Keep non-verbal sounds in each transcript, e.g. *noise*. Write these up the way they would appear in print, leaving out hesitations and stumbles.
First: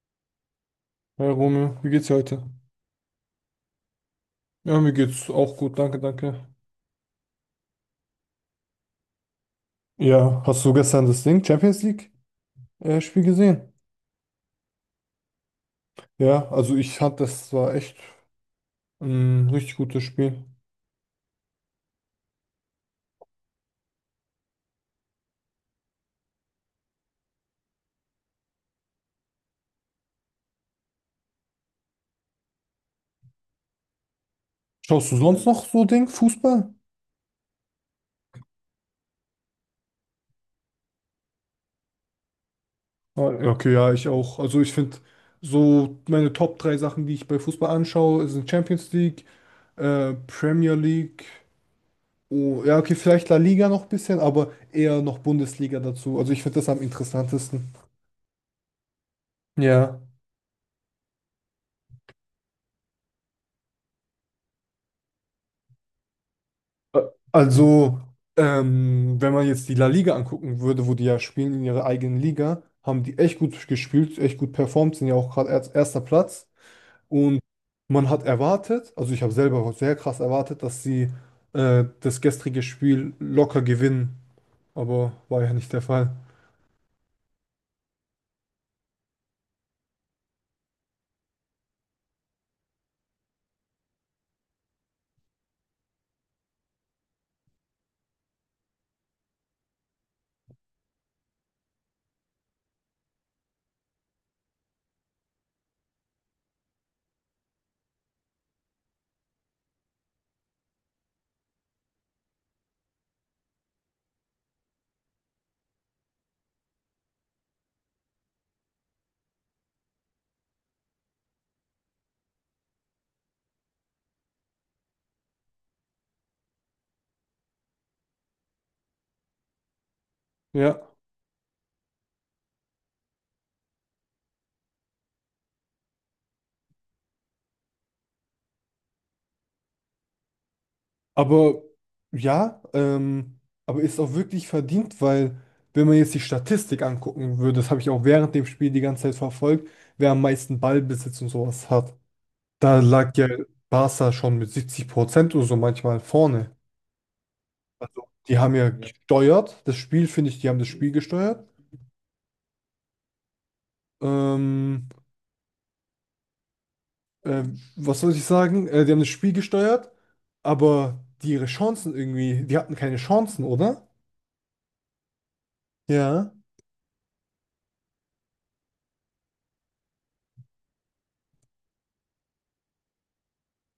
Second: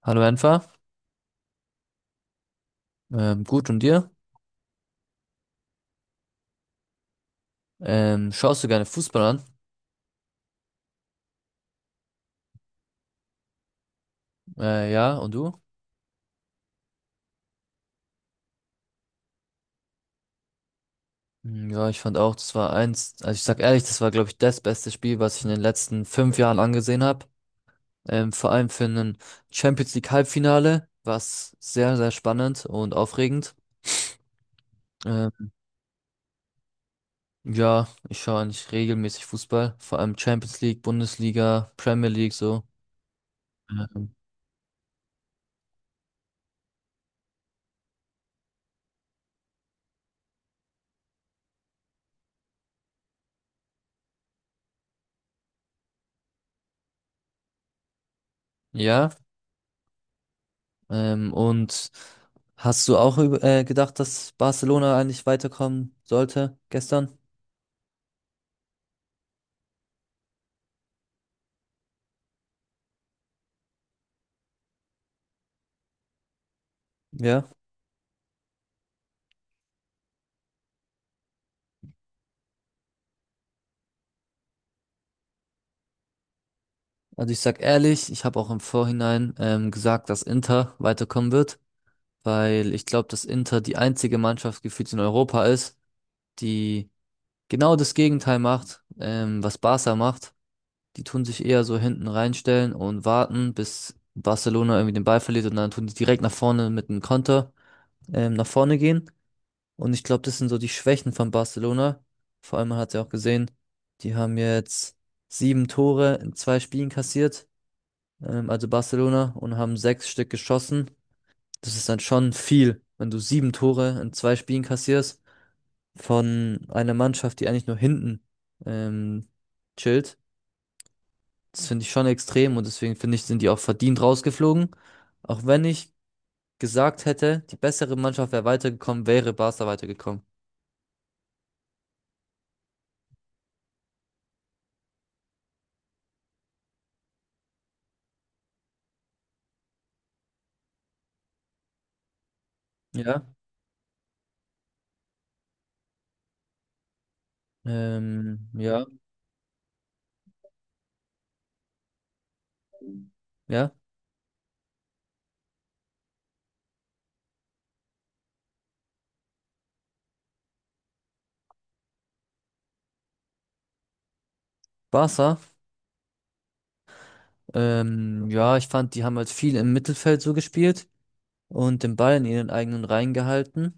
Hallo Enfer. Hey Romeo, wie geht's dir heute? Gut und dir? Ja, mir geht's auch gut, danke, danke. Schaust du gerne Fußball an? Ja, hast du gestern das Ding, Champions League Spiel gesehen? Ja, und du? Ja, also ich fand, das war echt ein richtig gutes Spiel. Hm, ja, ich fand auch, das war eins, also ich sag ehrlich, das war, glaube ich, das beste Spiel, was ich in den letzten 5 Jahren angesehen habe. Vor allem für ein Champions League Halbfinale war es sehr, sehr spannend und aufregend. Schaust du sonst Ähm, noch so Ding, Fußball? ja, ich schaue eigentlich regelmäßig Fußball, vor allem Champions League, Bundesliga, Premier League so. Ah, ja, okay, ja, ich Ähm, auch. Also ich finde so meine Top drei Sachen, die ich bei Fußball anschaue, sind Champions League, Premier League. Oh, ja, okay, vielleicht La Liga noch ein bisschen, aber eher noch Bundesliga dazu. Also ich finde das am interessantesten. ja. Ja. Und hast du auch gedacht, dass Barcelona eigentlich weiterkommen sollte Äh, gestern? Also, wenn man jetzt die La Liga angucken würde, wo die ja spielen in ihrer eigenen Liga, haben die echt gut gespielt, echt gut performt, sind ja auch gerade erst- erster Platz. Und Ja. man hat erwartet, also ich habe selber sehr krass erwartet, dass sie das gestrige Spiel locker gewinnen, aber war ja nicht der Fall. Also ich sag ehrlich, ich habe auch im Vorhinein gesagt, dass Inter weiterkommen wird, weil ich glaube, dass Inter die einzige Mannschaft gefühlt in Europa ist, die genau das Gegenteil macht, was Barca macht. Die tun sich eher so hinten reinstellen und warten, bis Barcelona irgendwie den Ball verliert, und dann tun die direkt nach vorne mit einem Konter nach vorne gehen. Und ich glaube, das sind so die Schwächen von Barcelona. Vor allem, man hat ja auch gesehen, die haben jetzt sieben Tore in zwei Spielen kassiert, also Barcelona, und haben sechs Stück geschossen. Das ist dann schon viel, wenn du sieben Tore in zwei Spielen kassierst von einer Mannschaft, die eigentlich nur hinten ähm, chillt. Ja. Das finde ich schon extrem und deswegen finde ich, sind die auch verdient rausgeflogen. Auch wenn ich gesagt hätte, die bessere Mannschaft wäre weitergekommen, wäre Barca weitergekommen. Aber ja, aber ist auch wirklich verdient, weil wenn man jetzt die Statistik angucken würde, das habe ich auch während dem Spiel die ganze Zeit verfolgt, wer am meisten Ballbesitz und sowas hat, da lag Ja. ja Barca schon mit 70% oder so manchmal vorne. Also die haben ja, ja, Ja. gesteuert, das Spiel, finde ich, die haben das Spiel gesteuert. Ja, Ähm, äh, Was soll ich sagen? Die haben das Spiel gesteuert, aber die ihre Chancen irgendwie, die hatten keine Chancen, oder? Barca. Ja. Ja, ich fand, die haben halt viel im Mittelfeld so gespielt und den Ball in ihren eigenen Reihen gehalten.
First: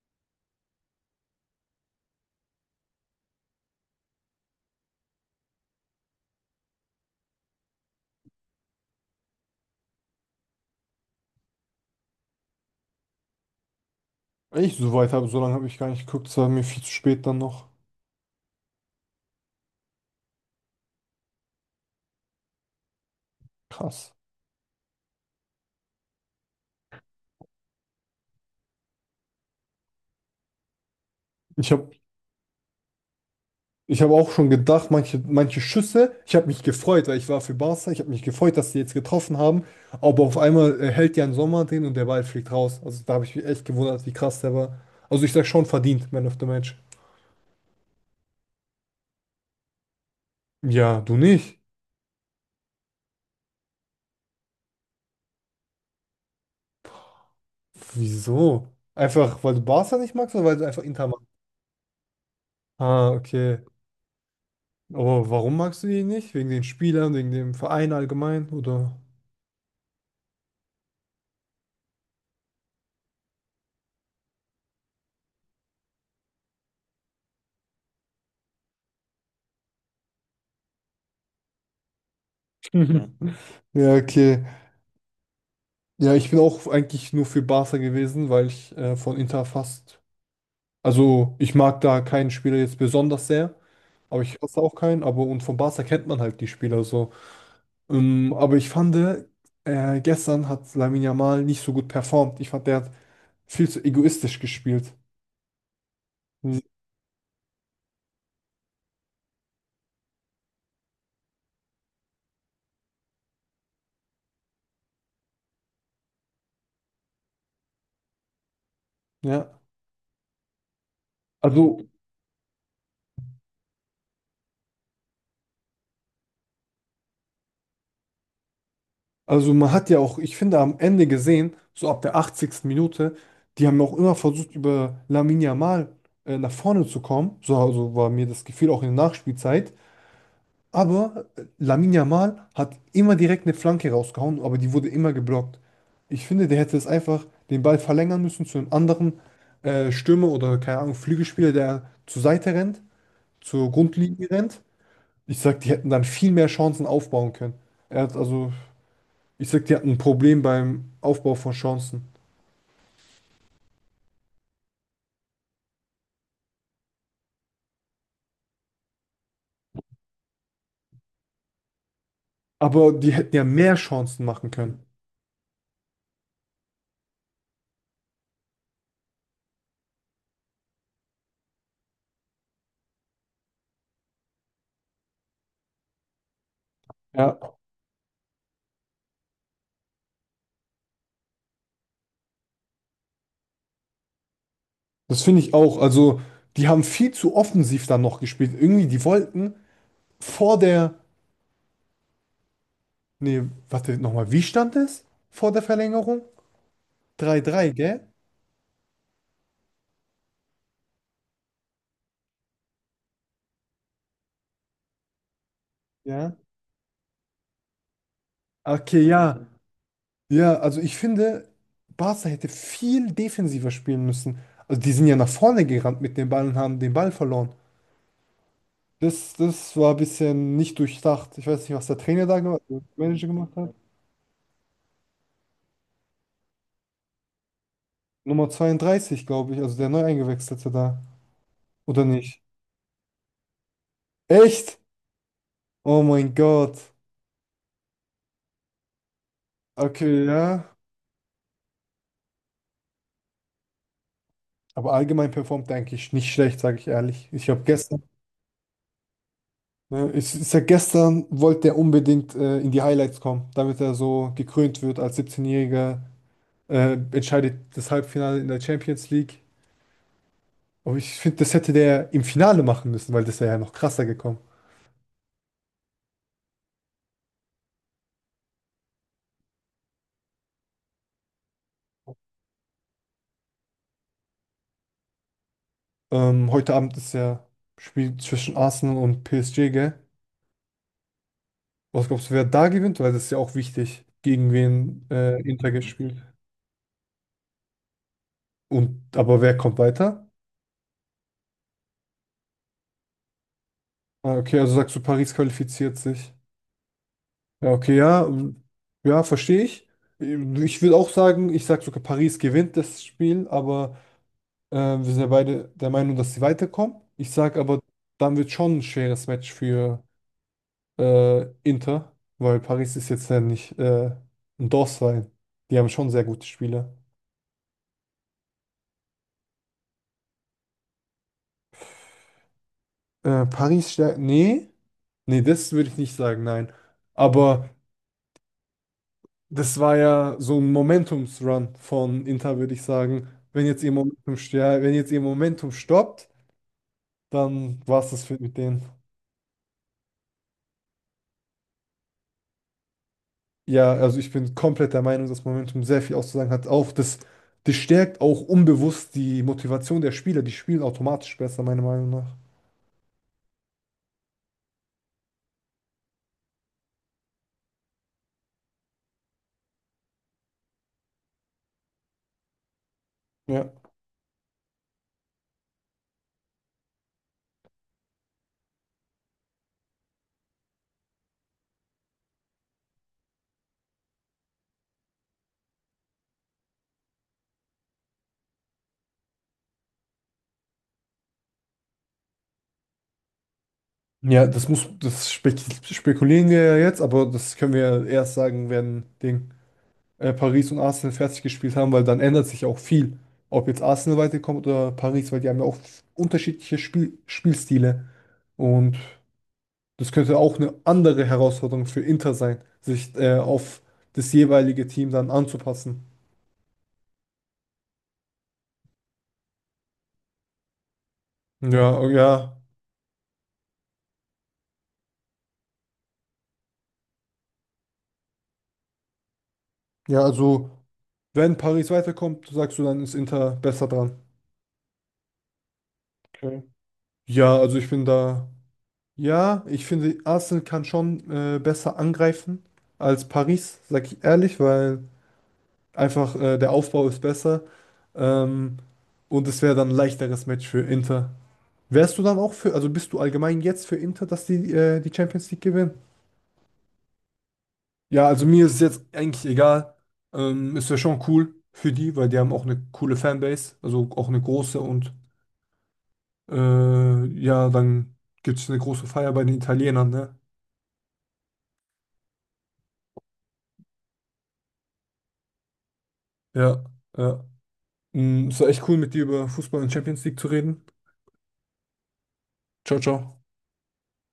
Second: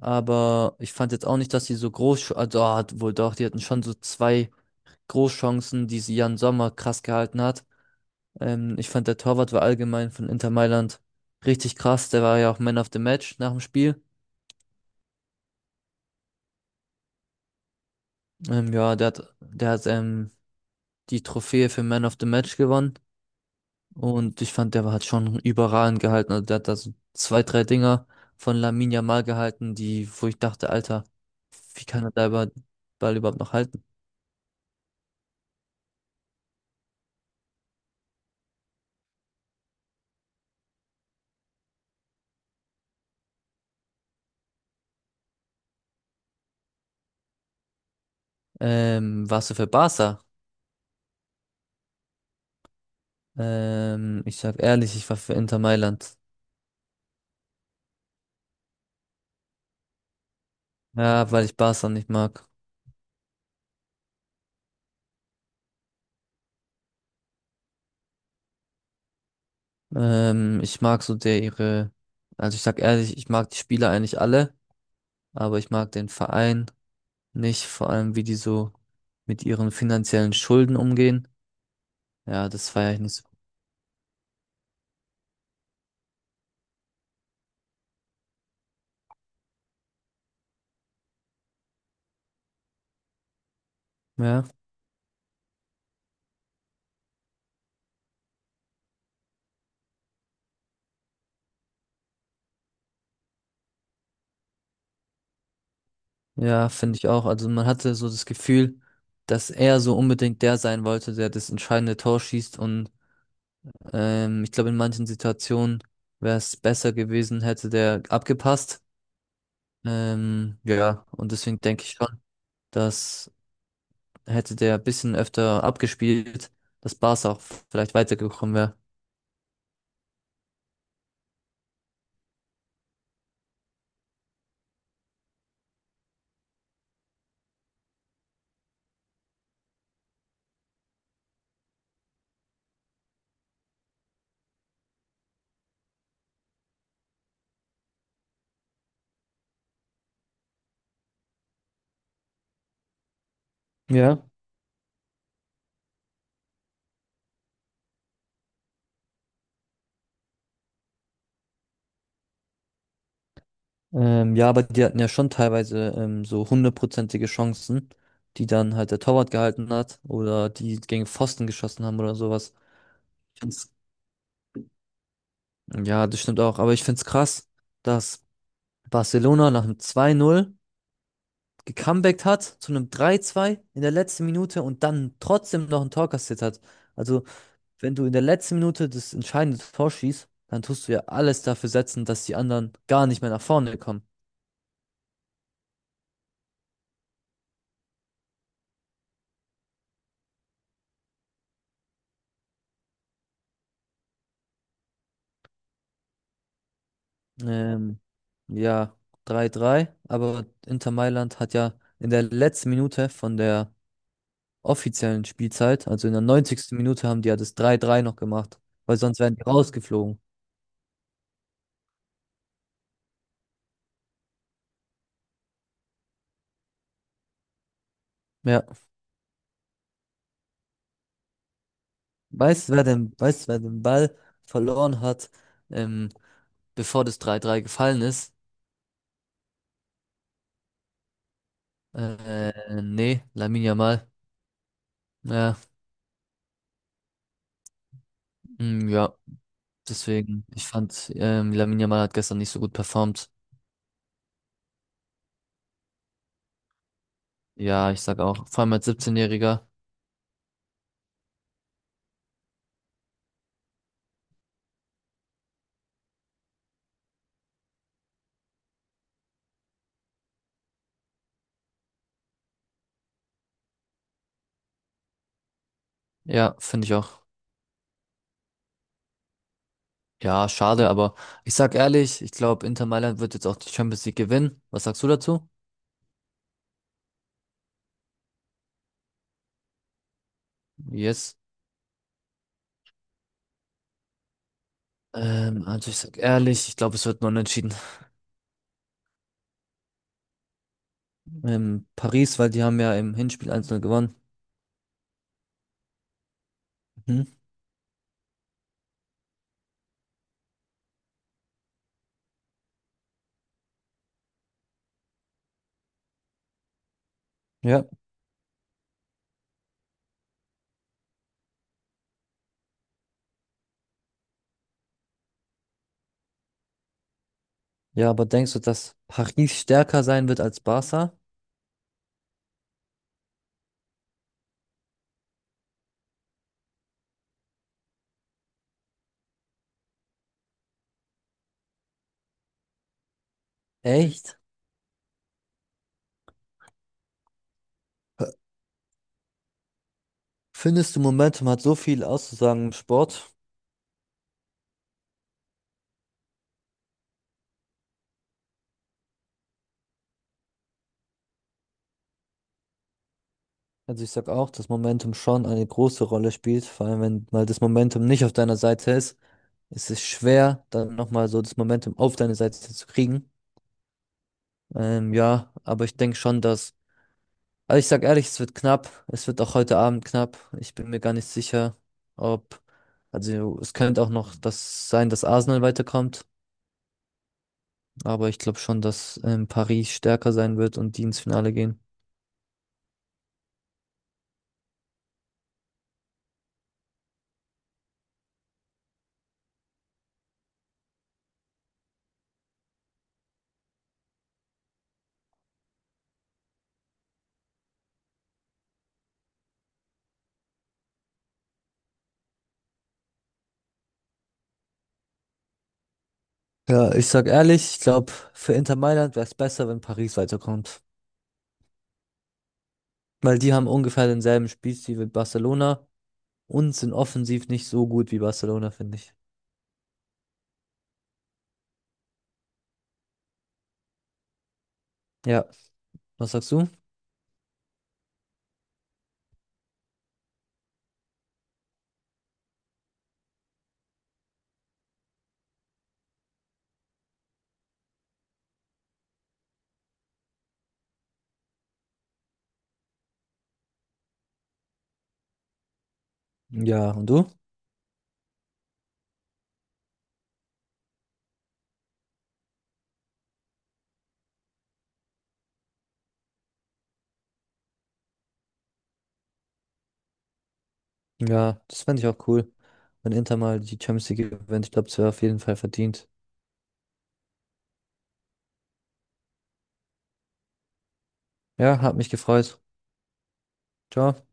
Aber ich fand jetzt auch nicht, dass sie so groß, also hat wohl doch, die hatten schon so zwei Großchancen, die sie Jan Sommer krass gehalten hat. Ich fand, der Torwart war allgemein von Inter Mailand richtig krass. Der war ja auch Man of the Match nach dem Spiel. Ich, so lange habe ich gar nicht geguckt, es war mir viel zu spät dann noch. Ja, der hat die Trophäe für Man of the Match gewonnen. Krass. Und ich fand, hat schon überragend gehalten. Also der hat da so zwei, drei Dinger von Lamine Yamal gehalten, die, wo ich dachte, Alter, Ich wie habe kann er da Ball überhaupt noch halten? ich hab auch schon gedacht, manche Schüsse, ich habe mich gefreut, weil ich war für Barca, ich habe mich gefreut, dass die jetzt getroffen haben, aber auf einmal hält Jan Sommer den und der Ball fliegt raus. Also da habe ich mich echt gewundert, wie krass der war. Also ich sag schon verdient, Man of the Match. Warst du für Barca? Ja, du nicht. Ich sag ehrlich, ich war für Inter Mailand. Wieso? Einfach, weil du Barca nicht magst oder weil du einfach Inter magst? Ja, weil ich Barca nicht mag. Ah, okay. Aber warum magst du die nicht? Wegen den Spielern, wegen dem Verein allgemein, oder? Ich mag so der ihre, also ich sag ehrlich, ich mag die Spieler eigentlich alle, aber ich mag den Verein nicht, vor allem wie die so mit ihren finanziellen Schulden umgehen. Ja, das feiere ich nicht so. *laughs* Ja, okay. Ja, ich bin auch eigentlich nur für Barca gewesen, weil ich von Inter fast. Also, ich mag da keinen Spieler jetzt besonders sehr, aber ich Ja. hasse auch keinen. Aber und von Barca kennt man halt die Spieler so. Aber ich fand, gestern hat Lamine Yamal nicht so gut performt. Ich fand, der hat viel zu egoistisch gespielt. Hm, Ja, finde ich auch. Also man hatte so das Gefühl, dass er so unbedingt der sein wollte, der das entscheidende Tor schießt. Und ich glaube, in manchen Situationen wäre es besser gewesen, hätte der abgepasst. ja, Ja, und deswegen also denke ich schon, dass hätte der ein bisschen öfter abgespielt, dass Barca auch vielleicht weitergekommen wäre. Also man hat ja auch, ich finde, am Ende gesehen, so ab der 80. Minute, die haben auch immer versucht, über Lamine Yamal nach vorne zu kommen. So also war mir das Gefühl auch in der Nachspielzeit. Aber Lamine Yamal hat immer direkt eine Flanke rausgehauen, aber die wurde immer geblockt. Ich finde, der hätte es einfach den Ball verlängern müssen zu einem anderen Stürmer oder, keine Ahnung, Flügelspieler, der zur Seite rennt, zur Ja. Grundlinie rennt. Ich sag, die hätten dann viel mehr Chancen aufbauen können. Er hat, also ich sag, die hatten ein Problem beim Aufbau von Chancen. Ja, aber die hatten ja schon teilweise so hundertprozentige Chancen, die dann halt der Torwart gehalten hat oder die gegen Pfosten geschossen haben oder sowas. Aber die hätten Ich ja find's mehr Chancen machen können. Ja, das stimmt auch. Aber ich find's krass, dass Barcelona nach einem 2-0 gecomebackt hat zu einem 3-2 in der letzten Minute und dann trotzdem noch ein Tor kassiert hat. Also, Ja, wenn du in der letzten Minute das entscheidende Tor schießt, dann tust du ja alles dafür setzen, dass die anderen gar nicht mehr nach vorne kommen. das finde ich auch. Also, die haben viel zu offensiv dann noch gespielt. Irgendwie, die wollten vor der. Nee, warte, nochmal. Wie stand es vor der Verlängerung? 3-3, Ähm, gell? ja, 3-3. Aber Inter Mailand hat ja in der letzten Minute von der offiziellen Spielzeit, also in der Ja. 90. Minute, haben die ja das 3-3 noch gemacht, weil Okay, sonst wären die ja. rausgeflogen. Ja, also ich finde, Barca hätte viel defensiver spielen müssen. Also, die sind ja nach vorne gerannt mit dem Ball und haben den Ball verloren. Ja. Das, das war ein bisschen nicht durchdacht. Ich weiß nicht, was der Trainer da gemacht, Weißt du, der wer den, Manager weißt, du, gemacht wer hat. den Ball verloren hat, ähm, bevor das 3-3 gefallen ist? Nummer 32, glaube ich, also der neu eingewechselte da. Oder nicht? Nee, Lamine Yamal. Echt? Ja, Oh mein Gott. mm, ja, Okay, deswegen, ja. ich fand, Lamine Yamal hat gestern nicht so gut performt. Aber allgemein performt er eigentlich nicht schlecht, sage ich ehrlich. Ich habe Ja, ich gestern, sag auch, vor allem als 17-Jähriger. ne, ich sag, gestern wollte er unbedingt in die Highlights kommen, damit er so gekrönt wird als 17-Jähriger, entscheidet das Halbfinale in der Champions League. Aber ich finde, das hätte der im Finale machen müssen, weil das wäre ja noch krasser gekommen. Ja, finde ich auch. Ja, schade, aber ich sag ehrlich, ich glaube, Inter Mailand wird jetzt auch die Champions League gewinnen. Was sagst du dazu? Heute Abend ist ja Spiel zwischen Arsenal und PSG, gell? Yes. Was glaubst du, wer da gewinnt? Weil das ist ja auch wichtig, gegen wen Inter Also ich sag gespielt. ehrlich, ich glaube, es wird nur unentschieden. Und aber wer kommt weiter? Paris, weil die haben ja im Hinspiel 1-0 gewonnen. Ah, okay, also sagst du, Paris qualifiziert sich. Mhm. Ja, okay, ja, ja, verstehe ich. Ich würde auch sagen, ich sage sogar, Paris gewinnt das Spiel, aber wir sind ja beide der Meinung, dass sie weiterkommen. Ich sage aber, Ja, dann wird schon ein schweres Match für Inter, weil Paris ist jetzt ja nicht ein Dorfverein. Die haben schon sehr gute Spieler. ja, aber denkst du, dass Paris stärker sein wird als Barca? Paris stärkt. Nee, nee, das würde ich nicht sagen, nein. Aber das war ja so ein Momentumsrun von Inter, würde ich sagen. Wenn jetzt ihr Momentum, Echt? stär- wenn jetzt ihr Momentum stoppt, dann war es das für- mit denen. Findest du, Momentum hat so viel auszusagen im Sport? Ja, also ich bin komplett der Meinung, dass Momentum sehr viel auszusagen hat. Auch das, das stärkt auch unbewusst die Motivation der Spieler. Die spielen automatisch besser, meiner Meinung nach. Also ich sag auch, dass Momentum schon eine große Rolle spielt, vor allem wenn mal das Momentum nicht auf deiner Seite ist, ist es ist schwer, dann nochmal so das Momentum auf deine Seite zu kriegen. Ja. Ja, aber ich denke schon, dass, also ich sag ehrlich, es wird knapp, es wird auch heute Abend knapp. Ich bin mir gar nicht sicher, ob, also es könnte auch noch das sein, dass Arsenal weiterkommt. Aber ich glaube schon, dass Paris stärker sein wird und die ins Finale gehen. Ja, das spekulieren wir ja jetzt, aber das können wir ja erst sagen, wenn Ding, Paris und Arsenal fertig gespielt haben, weil dann ändert sich auch viel. Ob jetzt Arsenal weiterkommt oder Paris, weil die haben ja auch unterschiedliche Spielstile. Und das könnte auch eine andere Herausforderung für Inter sein, sich auf das jeweilige Team dann anzupassen. Ja, ich sag ehrlich, ich glaube, für Inter Mailand wäre es besser, wenn Paris weiterkommt. Ja, oh ja, Weil die haben ungefähr denselben Spielstil wie Barcelona und sind offensiv nicht so gut wie Barcelona, finde ich. ja, also wenn Paris weiterkommt, sagst du, dann ist Inter besser dran. Ja, was sagst Okay. du? Ja, also ich bin da. Ja, ich finde, Arsenal kann schon besser angreifen als Paris, sag ich ehrlich, weil einfach der Aufbau ist besser. Ähm, und es wäre dann ein leichteres Match für Inter. Wärst du dann auch für, also bist du allgemein jetzt für Inter, dass die die Champions League gewinnen? Ja, und du? Ja, also mir ist es jetzt eigentlich egal. Es wäre schon cool für die, weil die haben auch eine coole Fanbase, also auch eine große und ja, dann gibt es eine große Feier bei den Italienern, ne? Ja, das fände ich auch cool, wenn Inter mal die Champions League gewinnt. Ich glaube, es wäre auf jeden Fall verdient. Ja, ja. Mm, es war echt cool, mit dir über Fußball und Champions League zu reden. Ja, hat mich gefreut. Ciao, ciao. Ciao.